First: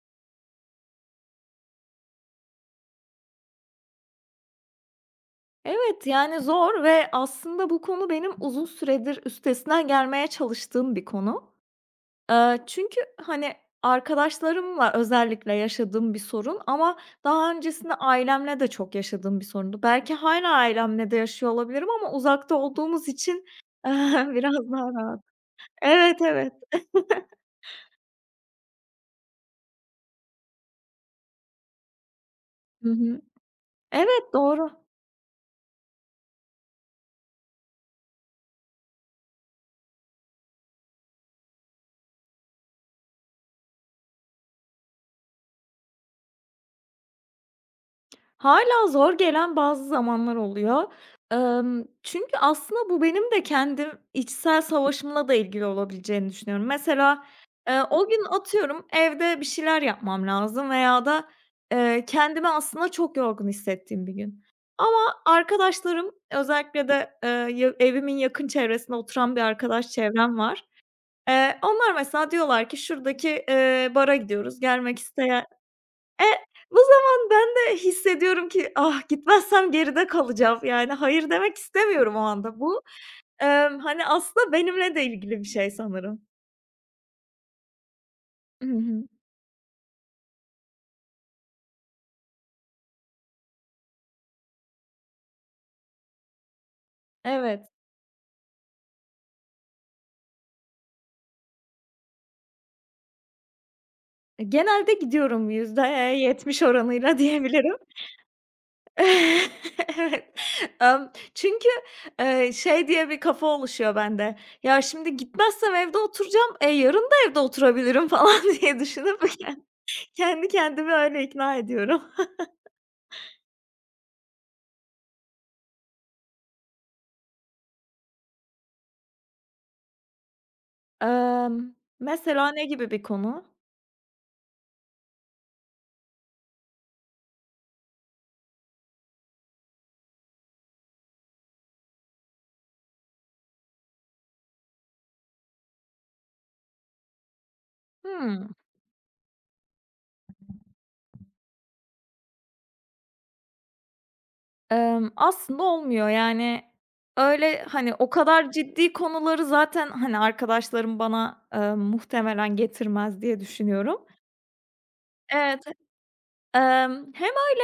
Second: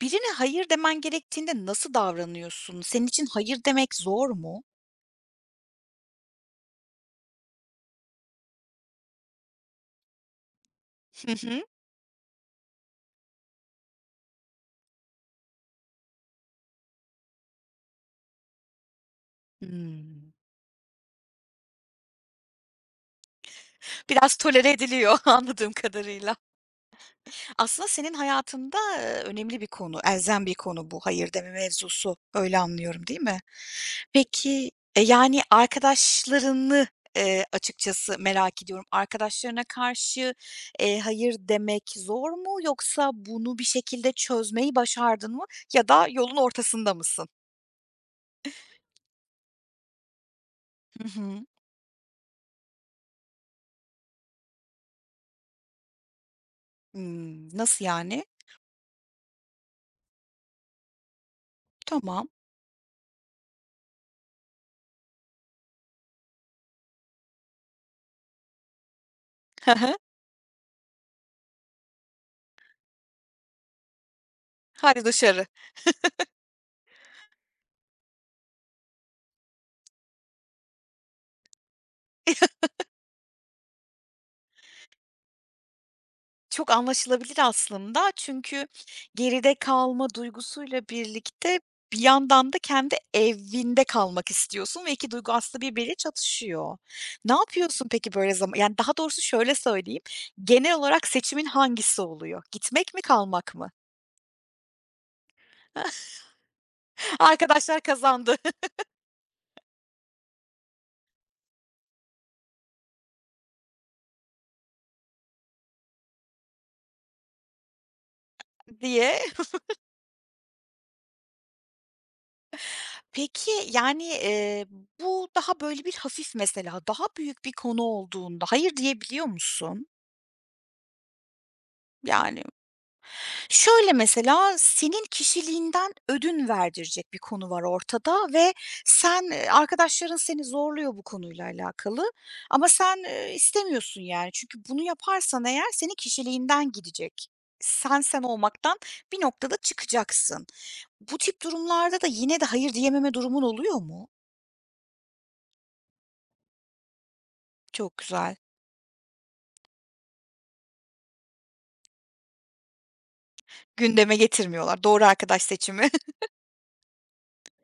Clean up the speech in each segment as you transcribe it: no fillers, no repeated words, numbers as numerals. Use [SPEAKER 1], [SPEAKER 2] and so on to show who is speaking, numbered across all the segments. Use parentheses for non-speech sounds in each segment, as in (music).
[SPEAKER 1] Birine hayır demen gerektiğinde nasıl davranıyorsun? Senin için hayır demek zor mu?
[SPEAKER 2] Evet, yani zor ve aslında bu konu benim uzun süredir üstesinden gelmeye çalıştığım bir
[SPEAKER 1] Hı
[SPEAKER 2] konu.
[SPEAKER 1] hı.
[SPEAKER 2] Çünkü, hani, arkadaşlarımla özellikle yaşadığım bir sorun ama daha öncesinde ailemle de çok yaşadığım bir sorundu. Belki
[SPEAKER 1] Hımm.
[SPEAKER 2] hâlâ ailemle de yaşıyor olabilirim ama uzakta olduğumuz için (laughs)
[SPEAKER 1] Biraz tolere
[SPEAKER 2] biraz daha
[SPEAKER 1] ediliyor
[SPEAKER 2] rahat.
[SPEAKER 1] (laughs) anladığım
[SPEAKER 2] Evet,
[SPEAKER 1] kadarıyla.
[SPEAKER 2] evet. (laughs)
[SPEAKER 1] Aslında senin hayatında, önemli bir konu, elzem bir konu bu hayır deme mevzusu. Öyle
[SPEAKER 2] Hı
[SPEAKER 1] anlıyorum,
[SPEAKER 2] hı.
[SPEAKER 1] değil mi?
[SPEAKER 2] Evet,
[SPEAKER 1] Peki,
[SPEAKER 2] doğru.
[SPEAKER 1] e, yani arkadaşlarını, açıkçası merak ediyorum. Arkadaşlarına karşı, hayır demek zor mu yoksa bunu bir şekilde çözmeyi başardın mı ya da yolun ortasında mısın?
[SPEAKER 2] Hâlâ zor gelen bazı zamanlar oluyor.
[SPEAKER 1] Hı hı.
[SPEAKER 2] Çünkü aslında bu benim de kendim içsel savaşımla da ilgili olabileceğini düşünüyorum. Mesela,
[SPEAKER 1] Nasıl
[SPEAKER 2] o gün
[SPEAKER 1] yani?
[SPEAKER 2] atıyorum evde bir şeyler yapmam lazım veya da,
[SPEAKER 1] Tamam.
[SPEAKER 2] kendimi aslında çok yorgun hissettiğim bir gün. Ama arkadaşlarım özellikle de, ya evimin yakın çevresinde oturan bir
[SPEAKER 1] Hı
[SPEAKER 2] arkadaş
[SPEAKER 1] hı.
[SPEAKER 2] çevrem var. Onlar mesela diyorlar ki şuradaki, bara gidiyoruz, gelmek
[SPEAKER 1] Hadi
[SPEAKER 2] isteyen
[SPEAKER 1] dışarı.
[SPEAKER 2] e, bu zaman ben de hissediyorum ki, "Ah, gitmezsem geride kalacağım." Yani, hayır demek istemiyorum o anda. Bu, hani, aslında benimle de ilgili bir şey sanırım.
[SPEAKER 1] Çok anlaşılabilir aslında
[SPEAKER 2] Hı
[SPEAKER 1] çünkü
[SPEAKER 2] hı.
[SPEAKER 1] geride kalma duygusuyla birlikte bir yandan da kendi evinde kalmak istiyorsun ve 2 duygu aslında birbiriyle çatışıyor. Ne
[SPEAKER 2] Evet.
[SPEAKER 1] yapıyorsun peki böyle zama yani, daha doğrusu şöyle söyleyeyim, genel olarak seçimin hangisi oluyor? Gitmek mi, kalmak mı?
[SPEAKER 2] E, genelde gidiyorum yüzde, oranıyla
[SPEAKER 1] (laughs)
[SPEAKER 2] diyebilirim.
[SPEAKER 1] "Arkadaşlar kazandı."
[SPEAKER 2] (laughs) Evet. Çünkü, şey diye bir kafa oluşuyor bende. "Ya, şimdi gitmezsem evde oturacağım, e, yarın da evde oturabilirim." falan (laughs) diye
[SPEAKER 1] diye
[SPEAKER 2] düşünüp (laughs) kendi kendimi öyle ikna ediyorum.
[SPEAKER 1] Peki, yani, bu daha böyle bir hafif mesela, daha büyük bir konu olduğunda hayır diyebiliyor musun?
[SPEAKER 2] Emm,
[SPEAKER 1] Yani,
[SPEAKER 2] mesela ne gibi bir konu?
[SPEAKER 1] şöyle mesela, senin kişiliğinden ödün verdirecek bir konu var ortada ve sen, arkadaşların seni zorluyor bu konuyla alakalı ama sen, istemiyorsun yani. Çünkü bunu yaparsan eğer senin kişiliğinden gidecek. Sen sen
[SPEAKER 2] Hımm.
[SPEAKER 1] olmaktan bir noktada çıkacaksın. Bu tip durumlarda da yine de hayır diyememe durumun oluyor mu?
[SPEAKER 2] Aslında olmuyor. Yani, öyle, hani,
[SPEAKER 1] Çok
[SPEAKER 2] o
[SPEAKER 1] güzel.
[SPEAKER 2] kadar ciddi konuları zaten, hani, arkadaşlarım bana, muhtemelen getirmez diye düşünüyorum.
[SPEAKER 1] Gündeme getirmiyorlar. Doğru arkadaş
[SPEAKER 2] Evet,
[SPEAKER 1] seçimi.
[SPEAKER 2] hem öyle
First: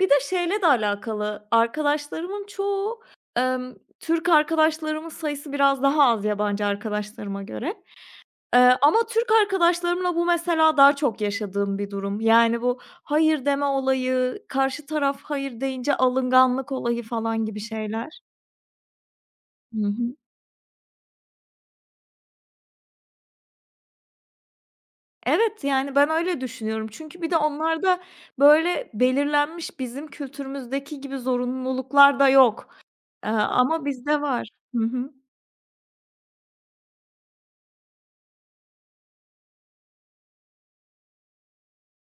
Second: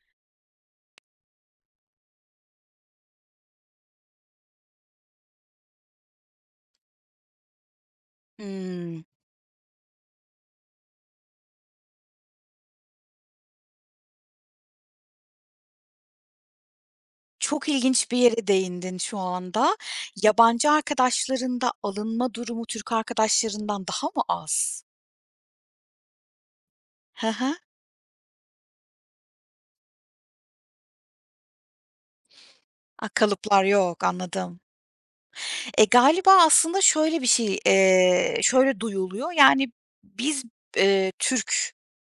[SPEAKER 2] bir de şeyle de alakalı, arkadaşlarımın çoğu, emm, Türk arkadaşlarımın sayısı biraz daha az yabancı arkadaşlarıma göre.
[SPEAKER 1] (laughs)
[SPEAKER 2] Ama
[SPEAKER 1] Hımm.
[SPEAKER 2] Türk arkadaşlarımla bu mesela daha çok yaşadığım bir durum. Yani bu hayır deme olayı, karşı taraf hayır deyince alınganlık olayı falan gibi
[SPEAKER 1] Çok ilginç bir
[SPEAKER 2] şeyler.
[SPEAKER 1] yere değindin şu anda.
[SPEAKER 2] Hı hı.
[SPEAKER 1] Yabancı arkadaşlarında alınma durumu Türk arkadaşlarından daha mı az?
[SPEAKER 2] Evet, yani ben öyle düşünüyorum. Çünkü
[SPEAKER 1] Hı
[SPEAKER 2] bir de
[SPEAKER 1] hı.
[SPEAKER 2] onlarda böyle belirlenmiş bizim kültürümüzdeki gibi zorunluluklar da yok.
[SPEAKER 1] A, kalıplar
[SPEAKER 2] Ama
[SPEAKER 1] yok,
[SPEAKER 2] bizde var.
[SPEAKER 1] anladım.
[SPEAKER 2] Hı hı.
[SPEAKER 1] E, galiba aslında şöyle bir şey, şöyle duyuluyor, yani, biz, Türk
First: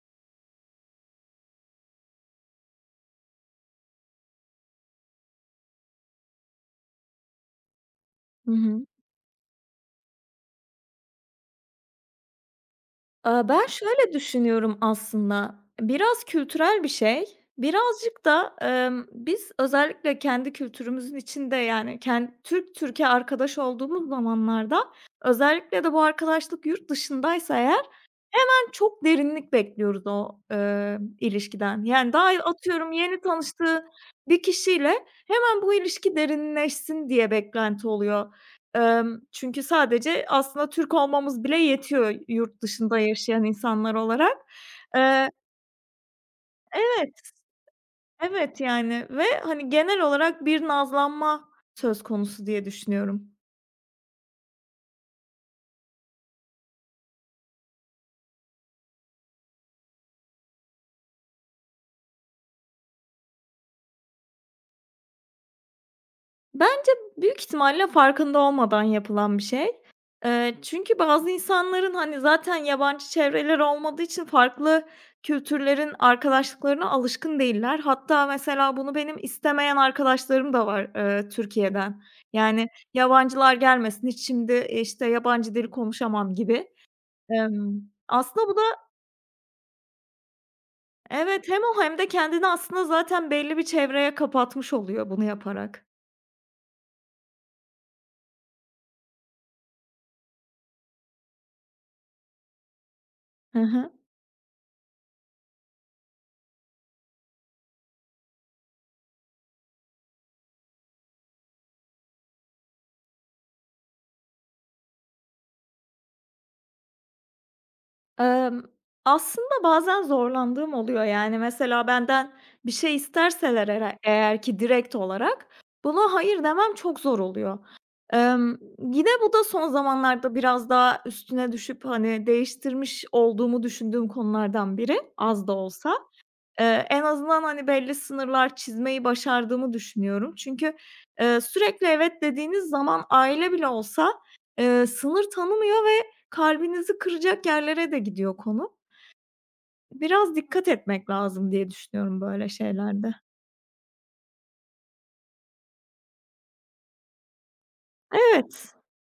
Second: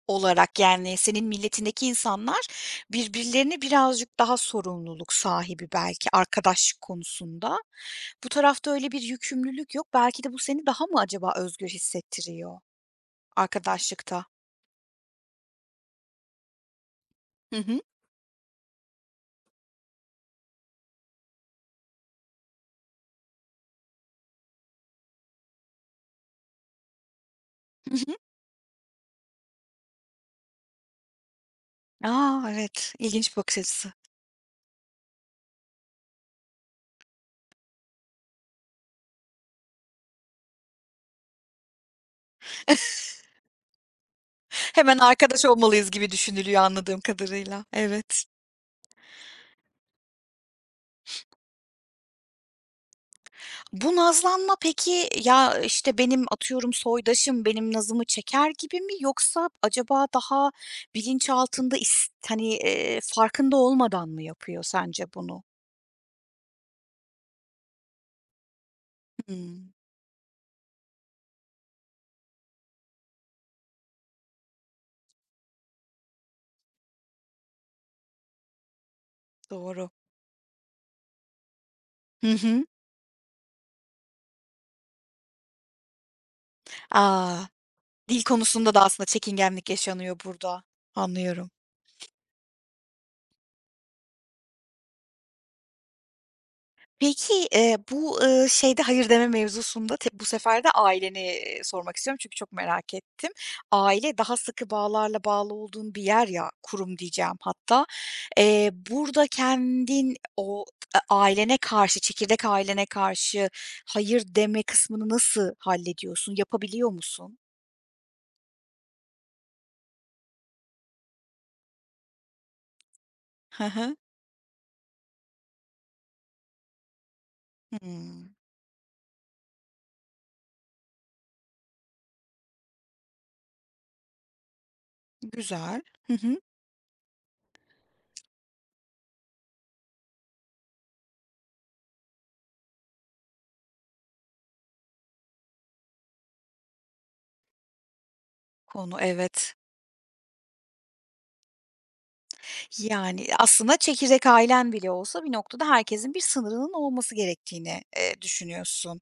[SPEAKER 1] olarak, yani, senin milletindeki insanlar birbirlerine birazcık daha sorumluluk sahibi belki arkadaşlık konusunda. Bu
[SPEAKER 2] Hı
[SPEAKER 1] tarafta
[SPEAKER 2] hı.
[SPEAKER 1] öyle bir yükümlülük yok. Belki de bu seni daha mı acaba özgür hissettiriyor
[SPEAKER 2] Aaa, ben şöyle
[SPEAKER 1] arkadaşlıkta?
[SPEAKER 2] düşünüyorum aslında, biraz kültürel bir şey,
[SPEAKER 1] Hı hı.
[SPEAKER 2] birazcık da, biz özellikle kendi kültürümüzün içinde, yani, Türk Türk'e arkadaş olduğumuz zamanlarda, özellikle de bu arkadaşlık yurt dışındaysa eğer,
[SPEAKER 1] Hı hı.
[SPEAKER 2] çok derinlik bekliyoruz o, ilişkiden. Yani daha
[SPEAKER 1] A!
[SPEAKER 2] atıyorum
[SPEAKER 1] Evet,
[SPEAKER 2] yeni
[SPEAKER 1] ilginç bir bakış
[SPEAKER 2] tanıştığı
[SPEAKER 1] açısı.
[SPEAKER 2] bir kişiyle hemen bu ilişki derinleşsin diye beklenti oluyor. Çünkü sadece aslında Türk olmamız bile yetiyor yurt dışında yaşayan insanlar olarak.
[SPEAKER 1] Hemen
[SPEAKER 2] Eee
[SPEAKER 1] arkadaş olmalıyız gibi düşünülüyor anladığım
[SPEAKER 2] Evet,
[SPEAKER 1] kadarıyla. Evet.
[SPEAKER 2] evet, yani ve hani genel olarak bir nazlanma söz konusu diye düşünüyorum.
[SPEAKER 1] Bu nazlanma peki, ya, işte, benim atıyorum soydaşım benim nazımı çeker gibi mi yoksa acaba daha bilinçaltında is hani, farkında olmadan mı yapıyor sence bunu?
[SPEAKER 2] Bence büyük ihtimalle farkında olmadan yapılan bir şey.
[SPEAKER 1] Hımm,
[SPEAKER 2] Çünkü bazı insanların, hani, zaten yabancı çevreleri olmadığı için farklı kültürlerin arkadaşlıklarına alışkın değiller. Hatta mesela bunu benim istemeyen
[SPEAKER 1] doğru.
[SPEAKER 2] arkadaşlarım da var, Türkiye'den.
[SPEAKER 1] Hı hı.
[SPEAKER 2] Yani, yabancılar gelmesin, hiç şimdi, işte, yabancı dil konuşamam gibi.
[SPEAKER 1] A!
[SPEAKER 2] Emm,
[SPEAKER 1] Dil
[SPEAKER 2] aslında bu da
[SPEAKER 1] konusunda da aslında çekingenlik yaşanıyor burada.
[SPEAKER 2] Evet,
[SPEAKER 1] Anlıyorum.
[SPEAKER 2] hem o hem de kendini aslında zaten belli bir çevreye kapatmış oluyor bunu yaparak.
[SPEAKER 1] Peki, bu, şeyde hayır deme mevzusunda te bu sefer de aileni, sormak istiyorum çünkü çok merak ettim.
[SPEAKER 2] Hı hı.
[SPEAKER 1] Aile daha sıkı bağlarla bağlı olduğun bir yer ya, kurum diyeceğim hatta. Burada kendin o a ailene karşı, çekirdek ailene karşı hayır deme kısmını nasıl hallediyorsun? Yapabiliyor musun?
[SPEAKER 2] Emm, aslında bazen zorlandığım oluyor. Yani, mesela benden bir şey
[SPEAKER 1] Hı
[SPEAKER 2] isterseler
[SPEAKER 1] hı.
[SPEAKER 2] eğer ki direkt olarak buna hayır demem çok zor oluyor.
[SPEAKER 1] Hımm.
[SPEAKER 2] Yine bu da son zamanlarda biraz daha üstüne düşüp, hani, değiştirmiş olduğumu düşündüğüm konulardan biri, az da
[SPEAKER 1] Güzel.
[SPEAKER 2] olsa.
[SPEAKER 1] Hı hı.
[SPEAKER 2] En azından, hani, belli sınırlar çizmeyi başardığımı düşünüyorum. Çünkü, sürekli "evet" dediğiniz zaman aile bile olsa, sınır tanımıyor ve kalbinizi kıracak yerlere de gidiyor konu.
[SPEAKER 1] Konu, evet.
[SPEAKER 2] Biraz dikkat etmek lazım diye düşünüyorum böyle şeylerde.
[SPEAKER 1] Yani, aslında çekirdek ailen bile olsa bir noktada herkesin bir sınırının olması gerektiğini,
[SPEAKER 2] Evet,
[SPEAKER 1] düşünüyorsun.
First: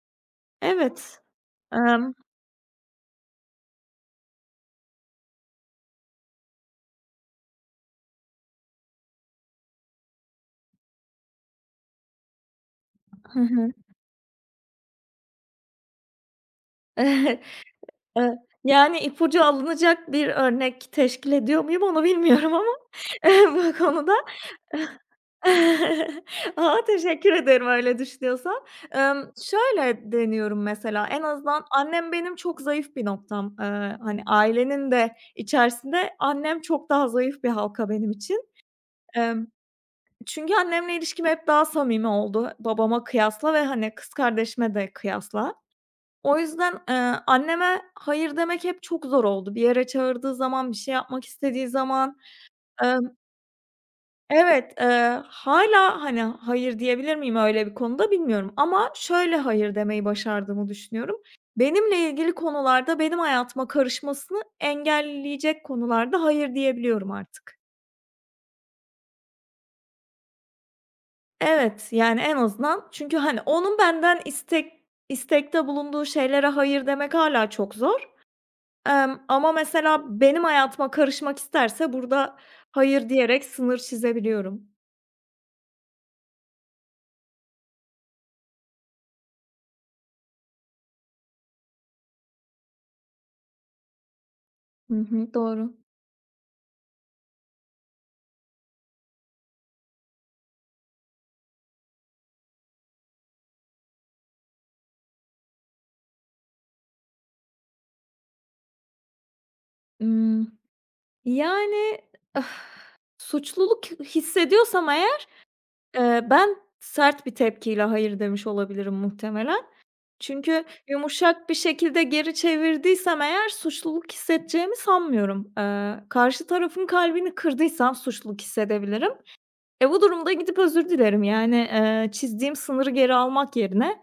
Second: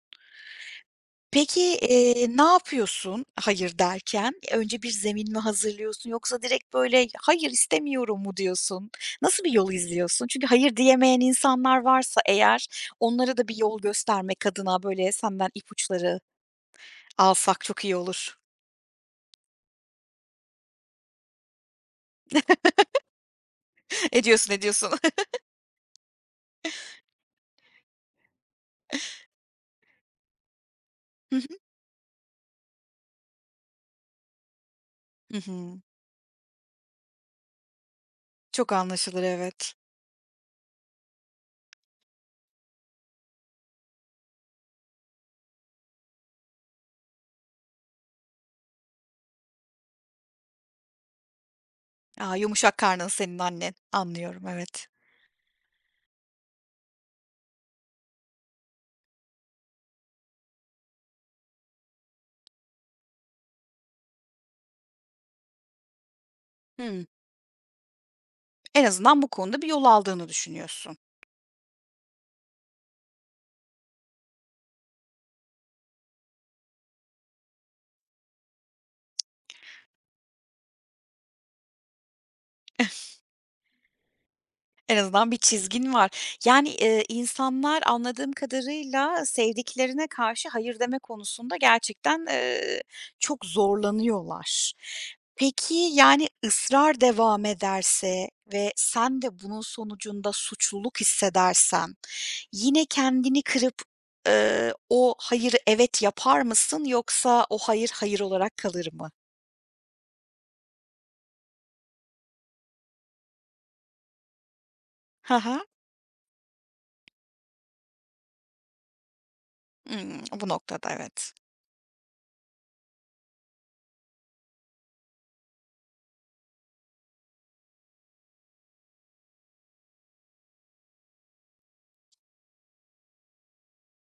[SPEAKER 2] evet.
[SPEAKER 1] Peki,
[SPEAKER 2] Emm.
[SPEAKER 1] ne yapıyorsun hayır derken? Önce bir zemin mi hazırlıyorsun yoksa direkt böyle hayır istemiyorum mu diyorsun? Nasıl bir yol izliyorsun? Çünkü hayır diyemeyen insanlar varsa eğer onlara
[SPEAKER 2] Hı
[SPEAKER 1] da bir
[SPEAKER 2] hı.
[SPEAKER 1] yol göstermek adına böyle senden ipuçları
[SPEAKER 2] (laughs)
[SPEAKER 1] alsak çok iyi olur.
[SPEAKER 2] Eee, yani, ipucu alınacak bir örnek teşkil ediyor muyum onu bilmiyorum ama, (laughs) bu konuda
[SPEAKER 1] (laughs) Ediyorsun, ediyorsun. (laughs)
[SPEAKER 2] (laughs) A, teşekkür ederim öyle düşünüyorsan. Şöyle deniyorum mesela, en
[SPEAKER 1] Hı hı.
[SPEAKER 2] azından annem benim çok zayıf bir noktam. Hani, ailenin de
[SPEAKER 1] Hı hı.
[SPEAKER 2] içerisinde annem çok daha zayıf bir halka benim için.
[SPEAKER 1] Çok anlaşılır,
[SPEAKER 2] Emm,
[SPEAKER 1] evet.
[SPEAKER 2] çünkü annemle ilişkim hep daha samimi oldu babama kıyasla ve, hani, kız kardeşime de kıyasla. O yüzden, anneme hayır demek hep çok zor oldu. Bir yere çağırdığı zaman, bir şey yapmak istediği zaman,
[SPEAKER 1] A, yumuşak karnın senin annen. Anlıyorum,
[SPEAKER 2] Evet,
[SPEAKER 1] evet.
[SPEAKER 2] hâlâ, hani, hayır diyebilir miyim öyle bir konuda bilmiyorum ama şöyle hayır demeyi başardığımı düşünüyorum. Benimle ilgili konularda benim hayatıma karışmasını engelleyecek konularda hayır
[SPEAKER 1] Hımm.
[SPEAKER 2] diyebiliyorum artık.
[SPEAKER 1] En azından bu konuda bir yol aldığını düşünüyorsun.
[SPEAKER 2] Evet, yani, en azından çünkü, hani, onun benden istekte bulunduğu şeylere hayır demek hâlâ çok zor. Ama mesela benim hayatıma karışmak isterse burada hayır
[SPEAKER 1] (laughs)
[SPEAKER 2] diyerek sınır çizebiliyorum.
[SPEAKER 1] En azından bir çizgin var. Yani, insanlar anladığım kadarıyla sevdiklerine karşı hayır deme konusunda gerçekten, çok zorlanıyorlar.
[SPEAKER 2] Hı hı, doğru.
[SPEAKER 1] Peki, yani, ısrar devam ederse ve sen de bunun sonucunda suçluluk hissedersen yine kendini kırıp, o hayırı evet yapar mısın yoksa o hayır, hayır olarak kalır mı?
[SPEAKER 2] Imm. Yani, ah, suçluluk hissediyorsam eğer,
[SPEAKER 1] Hı hı.
[SPEAKER 2] ben sert bir tepkiyle hayır demiş olabilirim muhtemelen.
[SPEAKER 1] Hımm, bu
[SPEAKER 2] Çünkü
[SPEAKER 1] noktada evet.
[SPEAKER 2] yumuşak bir şekilde geri çevirdiysem eğer suçluluk hissedeceğimi sanmıyorum. Karşı tarafın kalbini kırdıysam suçluluk hissedebilirim. E, bu durumda gidip özür dilerim. Yani, çizdiğim sınırı geri almak yerine,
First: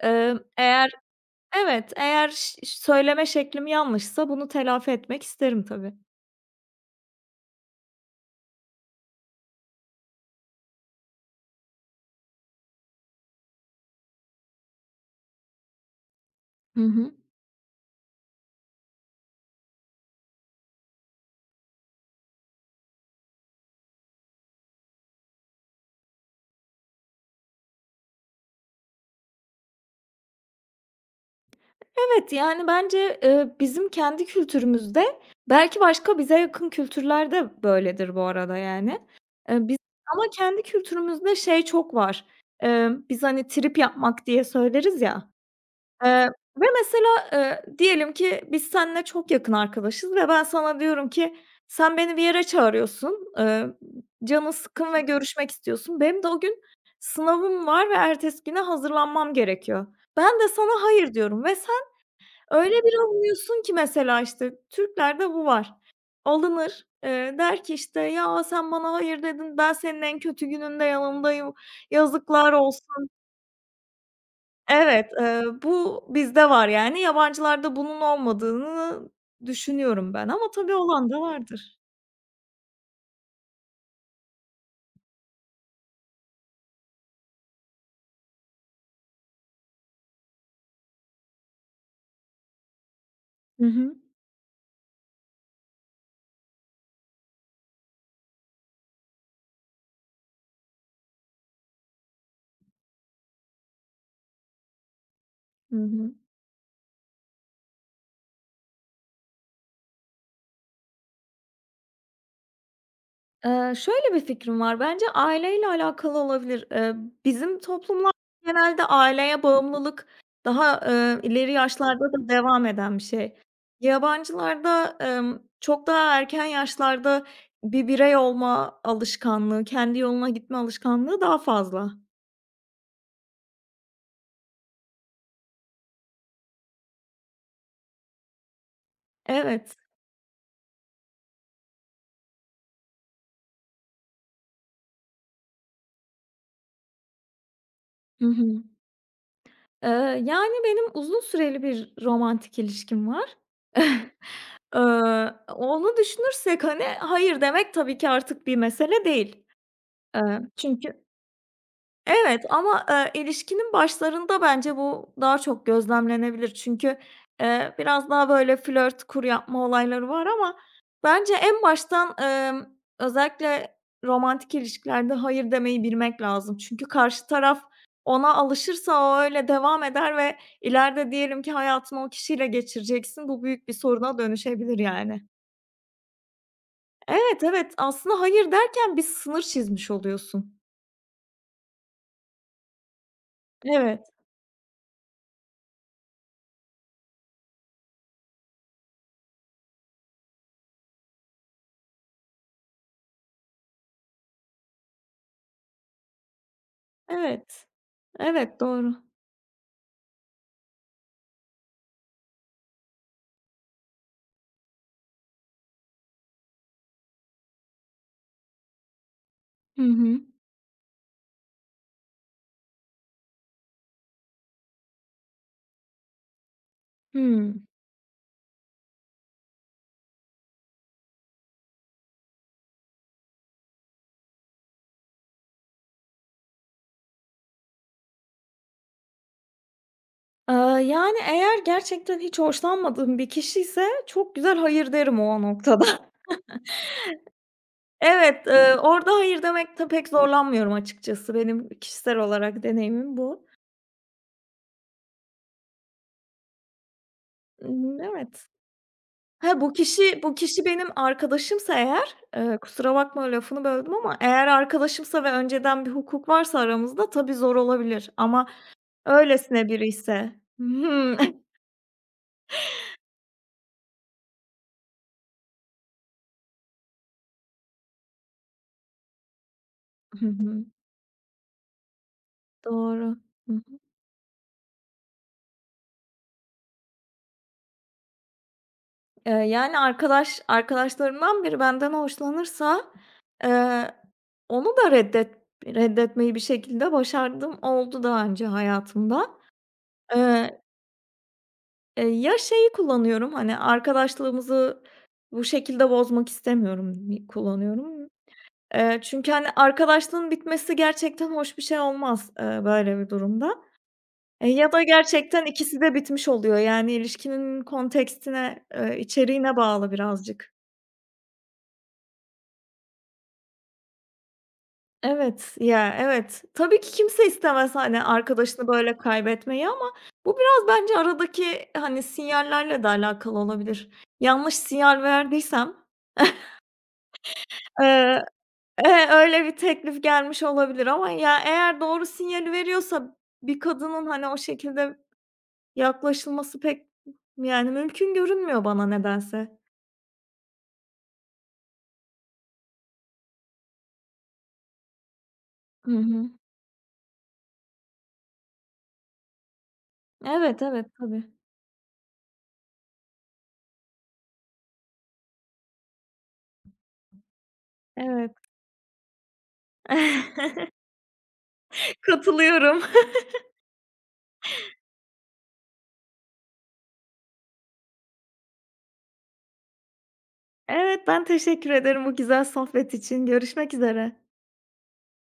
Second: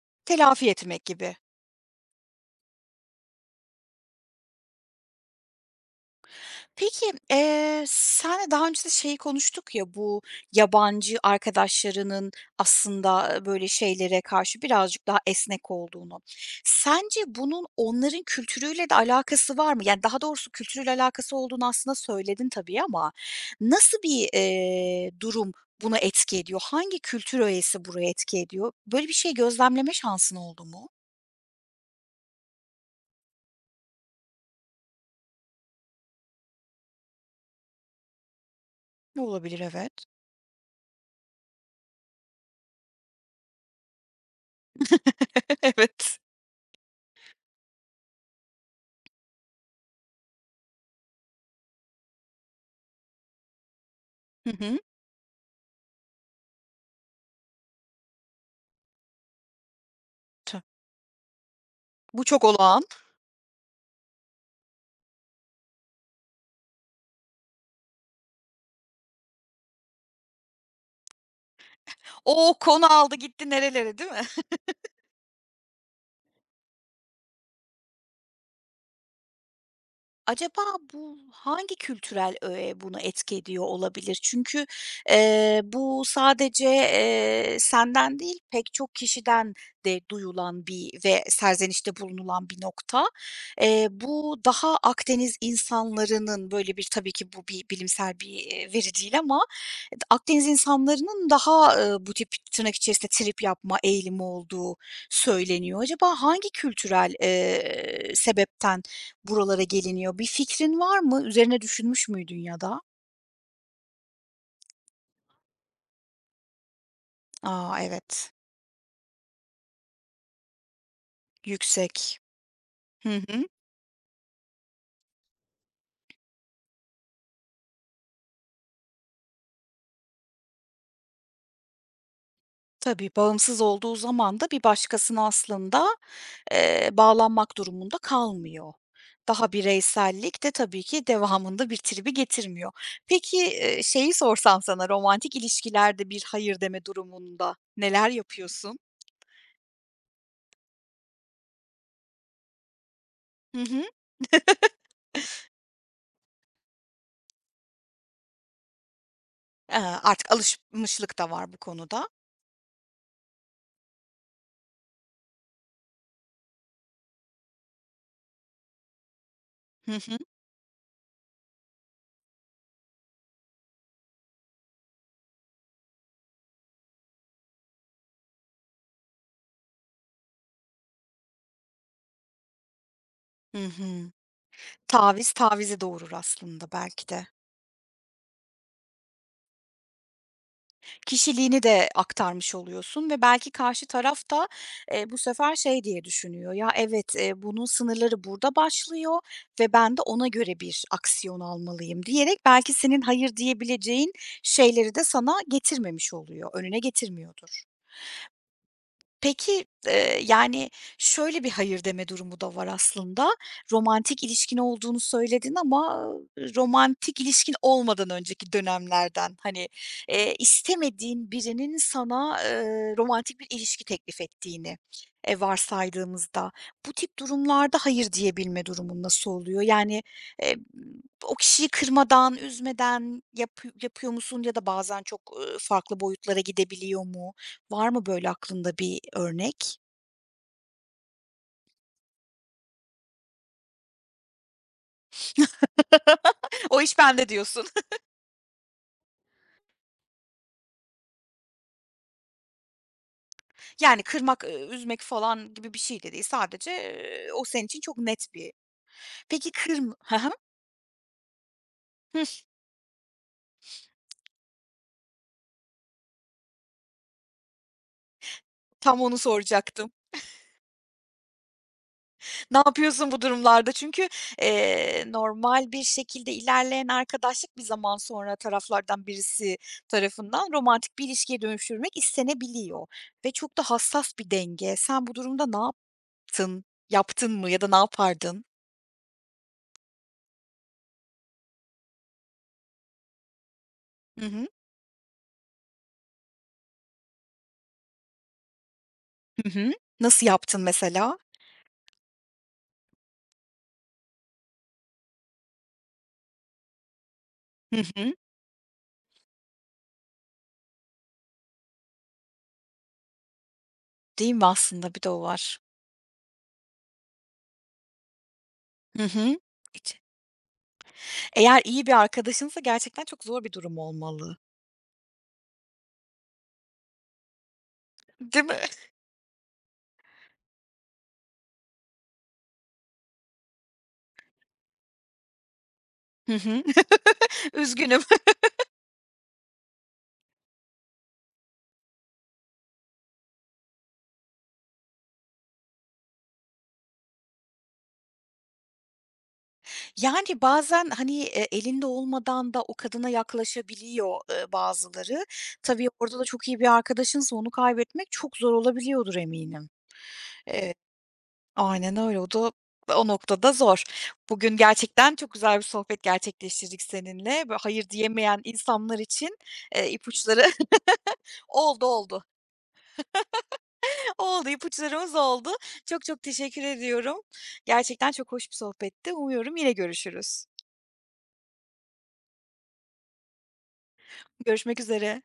[SPEAKER 1] Telafi
[SPEAKER 2] eğer
[SPEAKER 1] etmek gibi.
[SPEAKER 2] Evet, eğer söyleme şeklim yanlışsa bunu telafi etmek isterim tabii.
[SPEAKER 1] Peki, seninle daha önce de şeyi konuştuk ya, bu yabancı arkadaşlarının aslında, böyle şeylere karşı birazcık daha esnek olduğunu.
[SPEAKER 2] Hı hı.
[SPEAKER 1] Sence bunun onların kültürüyle de alakası var mı? Yani, daha doğrusu kültürüyle alakası olduğunu aslında söyledin tabii ama nasıl bir, durum buna etki ediyor? Hangi kültür öğesi buraya etki ediyor? Böyle bir şey gözlemleme şansın oldu mu?
[SPEAKER 2] Evet, yani bence, bizim kendi kültürümüzde, belki başka bize yakın kültürlerde böyledir bu arada yani.
[SPEAKER 1] Olabilir,
[SPEAKER 2] Biz
[SPEAKER 1] evet.
[SPEAKER 2] ama kendi kültürümüzde şey çok var. Biz hani trip yapmak diye söyleriz ya.
[SPEAKER 1] (laughs) Evet.
[SPEAKER 2] Eee, ve mesela, diyelim ki biz seninle çok yakın arkadaşız ve ben sana diyorum ki sen beni bir yere çağırıyorsun, canın
[SPEAKER 1] Hı hı.
[SPEAKER 2] sıkkın ve görüşmek istiyorsun. Benim de o gün sınavım var ve ertesi güne hazırlanmam gerekiyor. Ben de sana hayır diyorum ve
[SPEAKER 1] Bu çok
[SPEAKER 2] Öyle
[SPEAKER 1] olağan.
[SPEAKER 2] bir alınıyorsun ki mesela, işte, Türklerde bu var. Alınır, der ki, işte, "Ya, sen bana hayır dedin, ben senin en kötü gününde yanındayım, yazıklar
[SPEAKER 1] O, konu
[SPEAKER 2] olsun."
[SPEAKER 1] aldı gitti nerelere, değil mi?
[SPEAKER 2] Evet, bu bizde var yani. Yabancılarda bunun olmadığını düşünüyorum ben ama
[SPEAKER 1] Acaba
[SPEAKER 2] tabii olan
[SPEAKER 1] bu
[SPEAKER 2] da
[SPEAKER 1] hangi
[SPEAKER 2] vardır.
[SPEAKER 1] kültürel öğe bunu etki ediyor olabilir? Çünkü, bu sadece, senden değil, pek çok kişiden de duyulan bir ve serzenişte bulunulan bir nokta.
[SPEAKER 2] Hı hı.
[SPEAKER 1] Bu daha Akdeniz insanlarının böyle bir tabii ki bu bir bilimsel bir, veri değil ama Akdeniz insanlarının daha, bu tip tırnak içerisinde trip yapma eğilimi olduğu
[SPEAKER 2] Hı
[SPEAKER 1] söyleniyor.
[SPEAKER 2] hı.
[SPEAKER 1] Acaba hangi kültürel, sebepten Buralara geliniyor. Bir fikrin var mı? Üzerine düşünmüş müydün ya da?
[SPEAKER 2] Şöyle bir fikrim var, bence aileyle alakalı olabilir. Bizim
[SPEAKER 1] A,
[SPEAKER 2] toplumlar
[SPEAKER 1] evet,
[SPEAKER 2] genelde aileye bağımlılık daha, ileri yaşlarda
[SPEAKER 1] yüksek.
[SPEAKER 2] da devam eden bir
[SPEAKER 1] Hı
[SPEAKER 2] şey.
[SPEAKER 1] hı.
[SPEAKER 2] Yabancılarda, çok daha erken yaşlarda bir birey olma alışkanlığı, kendi yoluna gitme alışkanlığı daha fazla.
[SPEAKER 1] Tabii, bağımsız olduğu zaman da bir başkasına aslında, bağlanmak durumunda kalmıyor. Daha
[SPEAKER 2] Evet.
[SPEAKER 1] bireysellik de tabii ki devamında bir tribi getirmiyor. Peki, şeyi sorsam sana, romantik ilişkilerde bir hayır deme durumunda neler
[SPEAKER 2] Hı hı.
[SPEAKER 1] yapıyorsun?
[SPEAKER 2] Eee, yani benim uzun süreli bir romantik ilişkim var.
[SPEAKER 1] Hı hı.
[SPEAKER 2] (laughs) Onu düşünürsek, hani, hayır demek tabii ki artık bir mesele değil.
[SPEAKER 1] Eee, artık
[SPEAKER 2] Çünkü
[SPEAKER 1] alışmışlık da var bu konuda.
[SPEAKER 2] Evet ama, ilişkinin başlarında bence bu daha çok gözlemlenebilir. Çünkü, biraz daha böyle flört, kur yapma
[SPEAKER 1] Hı
[SPEAKER 2] olayları
[SPEAKER 1] hı.
[SPEAKER 2] var ama bence en baştan, özellikle romantik ilişkilerde hayır demeyi bilmek lazım. Çünkü karşı taraf ona alışırsa o öyle devam eder ve ileride diyelim ki hayatını o kişiyle geçireceksin. Bu
[SPEAKER 1] Hı
[SPEAKER 2] büyük bir
[SPEAKER 1] hı.
[SPEAKER 2] soruna dönüşebilir yani.
[SPEAKER 1] Taviz, tavizi doğurur aslında belki de.
[SPEAKER 2] Evet, evet. Aslında hayır derken bir sınır çizmiş oluyorsun.
[SPEAKER 1] Kişiliğini de aktarmış oluyorsun ve belki karşı
[SPEAKER 2] Evet,
[SPEAKER 1] taraf da, bu sefer şey diye düşünüyor, "Ya, evet, bunun sınırları burada başlıyor ve ben de ona göre bir aksiyon almalıyım." diyerek belki senin hayır diyebileceğin şeyleri de sana getirmemiş oluyor, önüne getirmiyordur.
[SPEAKER 2] evet. Evet, doğru.
[SPEAKER 1] Peki, yani, şöyle bir hayır deme durumu da var aslında. Romantik ilişkin olduğunu söyledin ama, romantik ilişkin olmadan önceki dönemlerden, hani,
[SPEAKER 2] Hı hı.
[SPEAKER 1] istemediğin birinin sana, romantik bir ilişki teklif ettiğini, varsaydığımızda, bu tip
[SPEAKER 2] Hımm.
[SPEAKER 1] durumlarda hayır diyebilme durumun nasıl oluyor? Yani, eee, o kişiyi kırmadan, üzmeden yapı yapıyor musun ya da bazen çok, farklı boyutlara gidebiliyor mu? Var mı böyle aklında bir örnek?
[SPEAKER 2] Eee, yani, eğer gerçekten hiç hoşlanmadığım bir kişiyse çok güzel hayır derim o noktada. (laughs)
[SPEAKER 1] (laughs) "O iş bende." diyorsun. (laughs)
[SPEAKER 2] Evet, orada hayır demekte pek zorlanmıyorum açıkçası. Benim kişisel olarak deneyimim bu.
[SPEAKER 1] Yani kırmak, üzmek falan gibi bir şey de değil. Sadece, o senin için çok
[SPEAKER 2] Imm,
[SPEAKER 1] net
[SPEAKER 2] evet.
[SPEAKER 1] bir Peki
[SPEAKER 2] Ha,
[SPEAKER 1] kırm (laughs) Hı hı.
[SPEAKER 2] bu kişi benim arkadaşımsa eğer,
[SPEAKER 1] Hıh.
[SPEAKER 2] kusura bakma lafını böldüm ama eğer arkadaşımsa ve önceden bir hukuk varsa aramızda tabii zor olabilir ama
[SPEAKER 1] Tam onu
[SPEAKER 2] öylesine
[SPEAKER 1] soracaktım.
[SPEAKER 2] biriyse Hımm. Hı
[SPEAKER 1] (laughs) Ne yapıyorsun bu durumlarda? Çünkü, normal bir şekilde ilerleyen arkadaşlık bir zaman sonra taraflardan birisi tarafından
[SPEAKER 2] hı. (laughs)
[SPEAKER 1] romantik bir ilişkiye dönüştürmek istenebiliyor
[SPEAKER 2] Doğru.
[SPEAKER 1] ve çok
[SPEAKER 2] Hı.
[SPEAKER 1] da hassas bir denge. Sen bu durumda ne yaptın? Yaptın mı ya da ne yapardın?
[SPEAKER 2] Yani, arkadaşlarımdan biri benden hoşlanırsa, eee,
[SPEAKER 1] Hı hı.
[SPEAKER 2] onu da reddet reddetmeyi bir şekilde başardım oldu daha önce hayatımda.
[SPEAKER 1] Hı hı. Nasıl
[SPEAKER 2] Eee,
[SPEAKER 1] yaptın mesela?
[SPEAKER 2] ya şeyi kullanıyorum, hani, arkadaşlığımızı bu şekilde bozmak istemiyorum
[SPEAKER 1] Hı
[SPEAKER 2] kullanıyorum.
[SPEAKER 1] hı.
[SPEAKER 2] Çünkü, hani, arkadaşlığın bitmesi gerçekten hoş bir şey olmaz, böyle bir durumda.
[SPEAKER 1] Değil mi
[SPEAKER 2] E, ya da
[SPEAKER 1] aslında bir de o
[SPEAKER 2] gerçekten
[SPEAKER 1] var.
[SPEAKER 2] ikisi de bitmiş oluyor. Yani, ilişkinin kontekstine,
[SPEAKER 1] Hı hı.
[SPEAKER 2] içeriğine bağlı
[SPEAKER 1] Hiç
[SPEAKER 2] birazcık.
[SPEAKER 1] Eğer iyi bir arkadaşınsa gerçekten çok zor bir durum olmalı.
[SPEAKER 2] Evet, ya, evet. Tabii ki kimse istemez, hani,
[SPEAKER 1] Değil mi?
[SPEAKER 2] arkadaşını böyle kaybetmeyi ama bu biraz bence aradaki, hani, sinyallerle de alakalı olabilir. Yanlış sinyal verdiysem, (laughs)
[SPEAKER 1] Hı hı. Üzgünüm.
[SPEAKER 2] eee, öyle bir teklif gelmiş olabilir ama ya, eğer doğru sinyali veriyorsa bir kadının, hani, o şekilde yaklaşılması pek, yani, mümkün görünmüyor bana nedense.
[SPEAKER 1] (laughs) Yani bazen, hani, elinde olmadan da o kadına yaklaşabiliyor, bazıları. Tabii
[SPEAKER 2] Hı
[SPEAKER 1] orada da
[SPEAKER 2] hı.
[SPEAKER 1] çok iyi bir arkadaşınsa onu kaybetmek çok zor olabiliyordur eminim.
[SPEAKER 2] Evet, evet, tabii.
[SPEAKER 1] Aynen öyle. O da o noktada zor. Bugün gerçekten çok güzel bir sohbet gerçekleştirdik seninle. Böyle hayır
[SPEAKER 2] Evet.
[SPEAKER 1] diyemeyen insanlar için, ipuçları
[SPEAKER 2] (laughs)
[SPEAKER 1] (laughs) oldu, oldu.
[SPEAKER 2] Katılıyorum.
[SPEAKER 1] (laughs) Oldu, ipuçlarımız oldu. Çok çok teşekkür ediyorum. Gerçekten çok hoş bir sohbetti. Umuyorum yine görüşürüz.
[SPEAKER 2] Evet, ben teşekkür ederim bu güzel sohbet için. Görüşmek üzere.
[SPEAKER 1] Görüşmek üzere.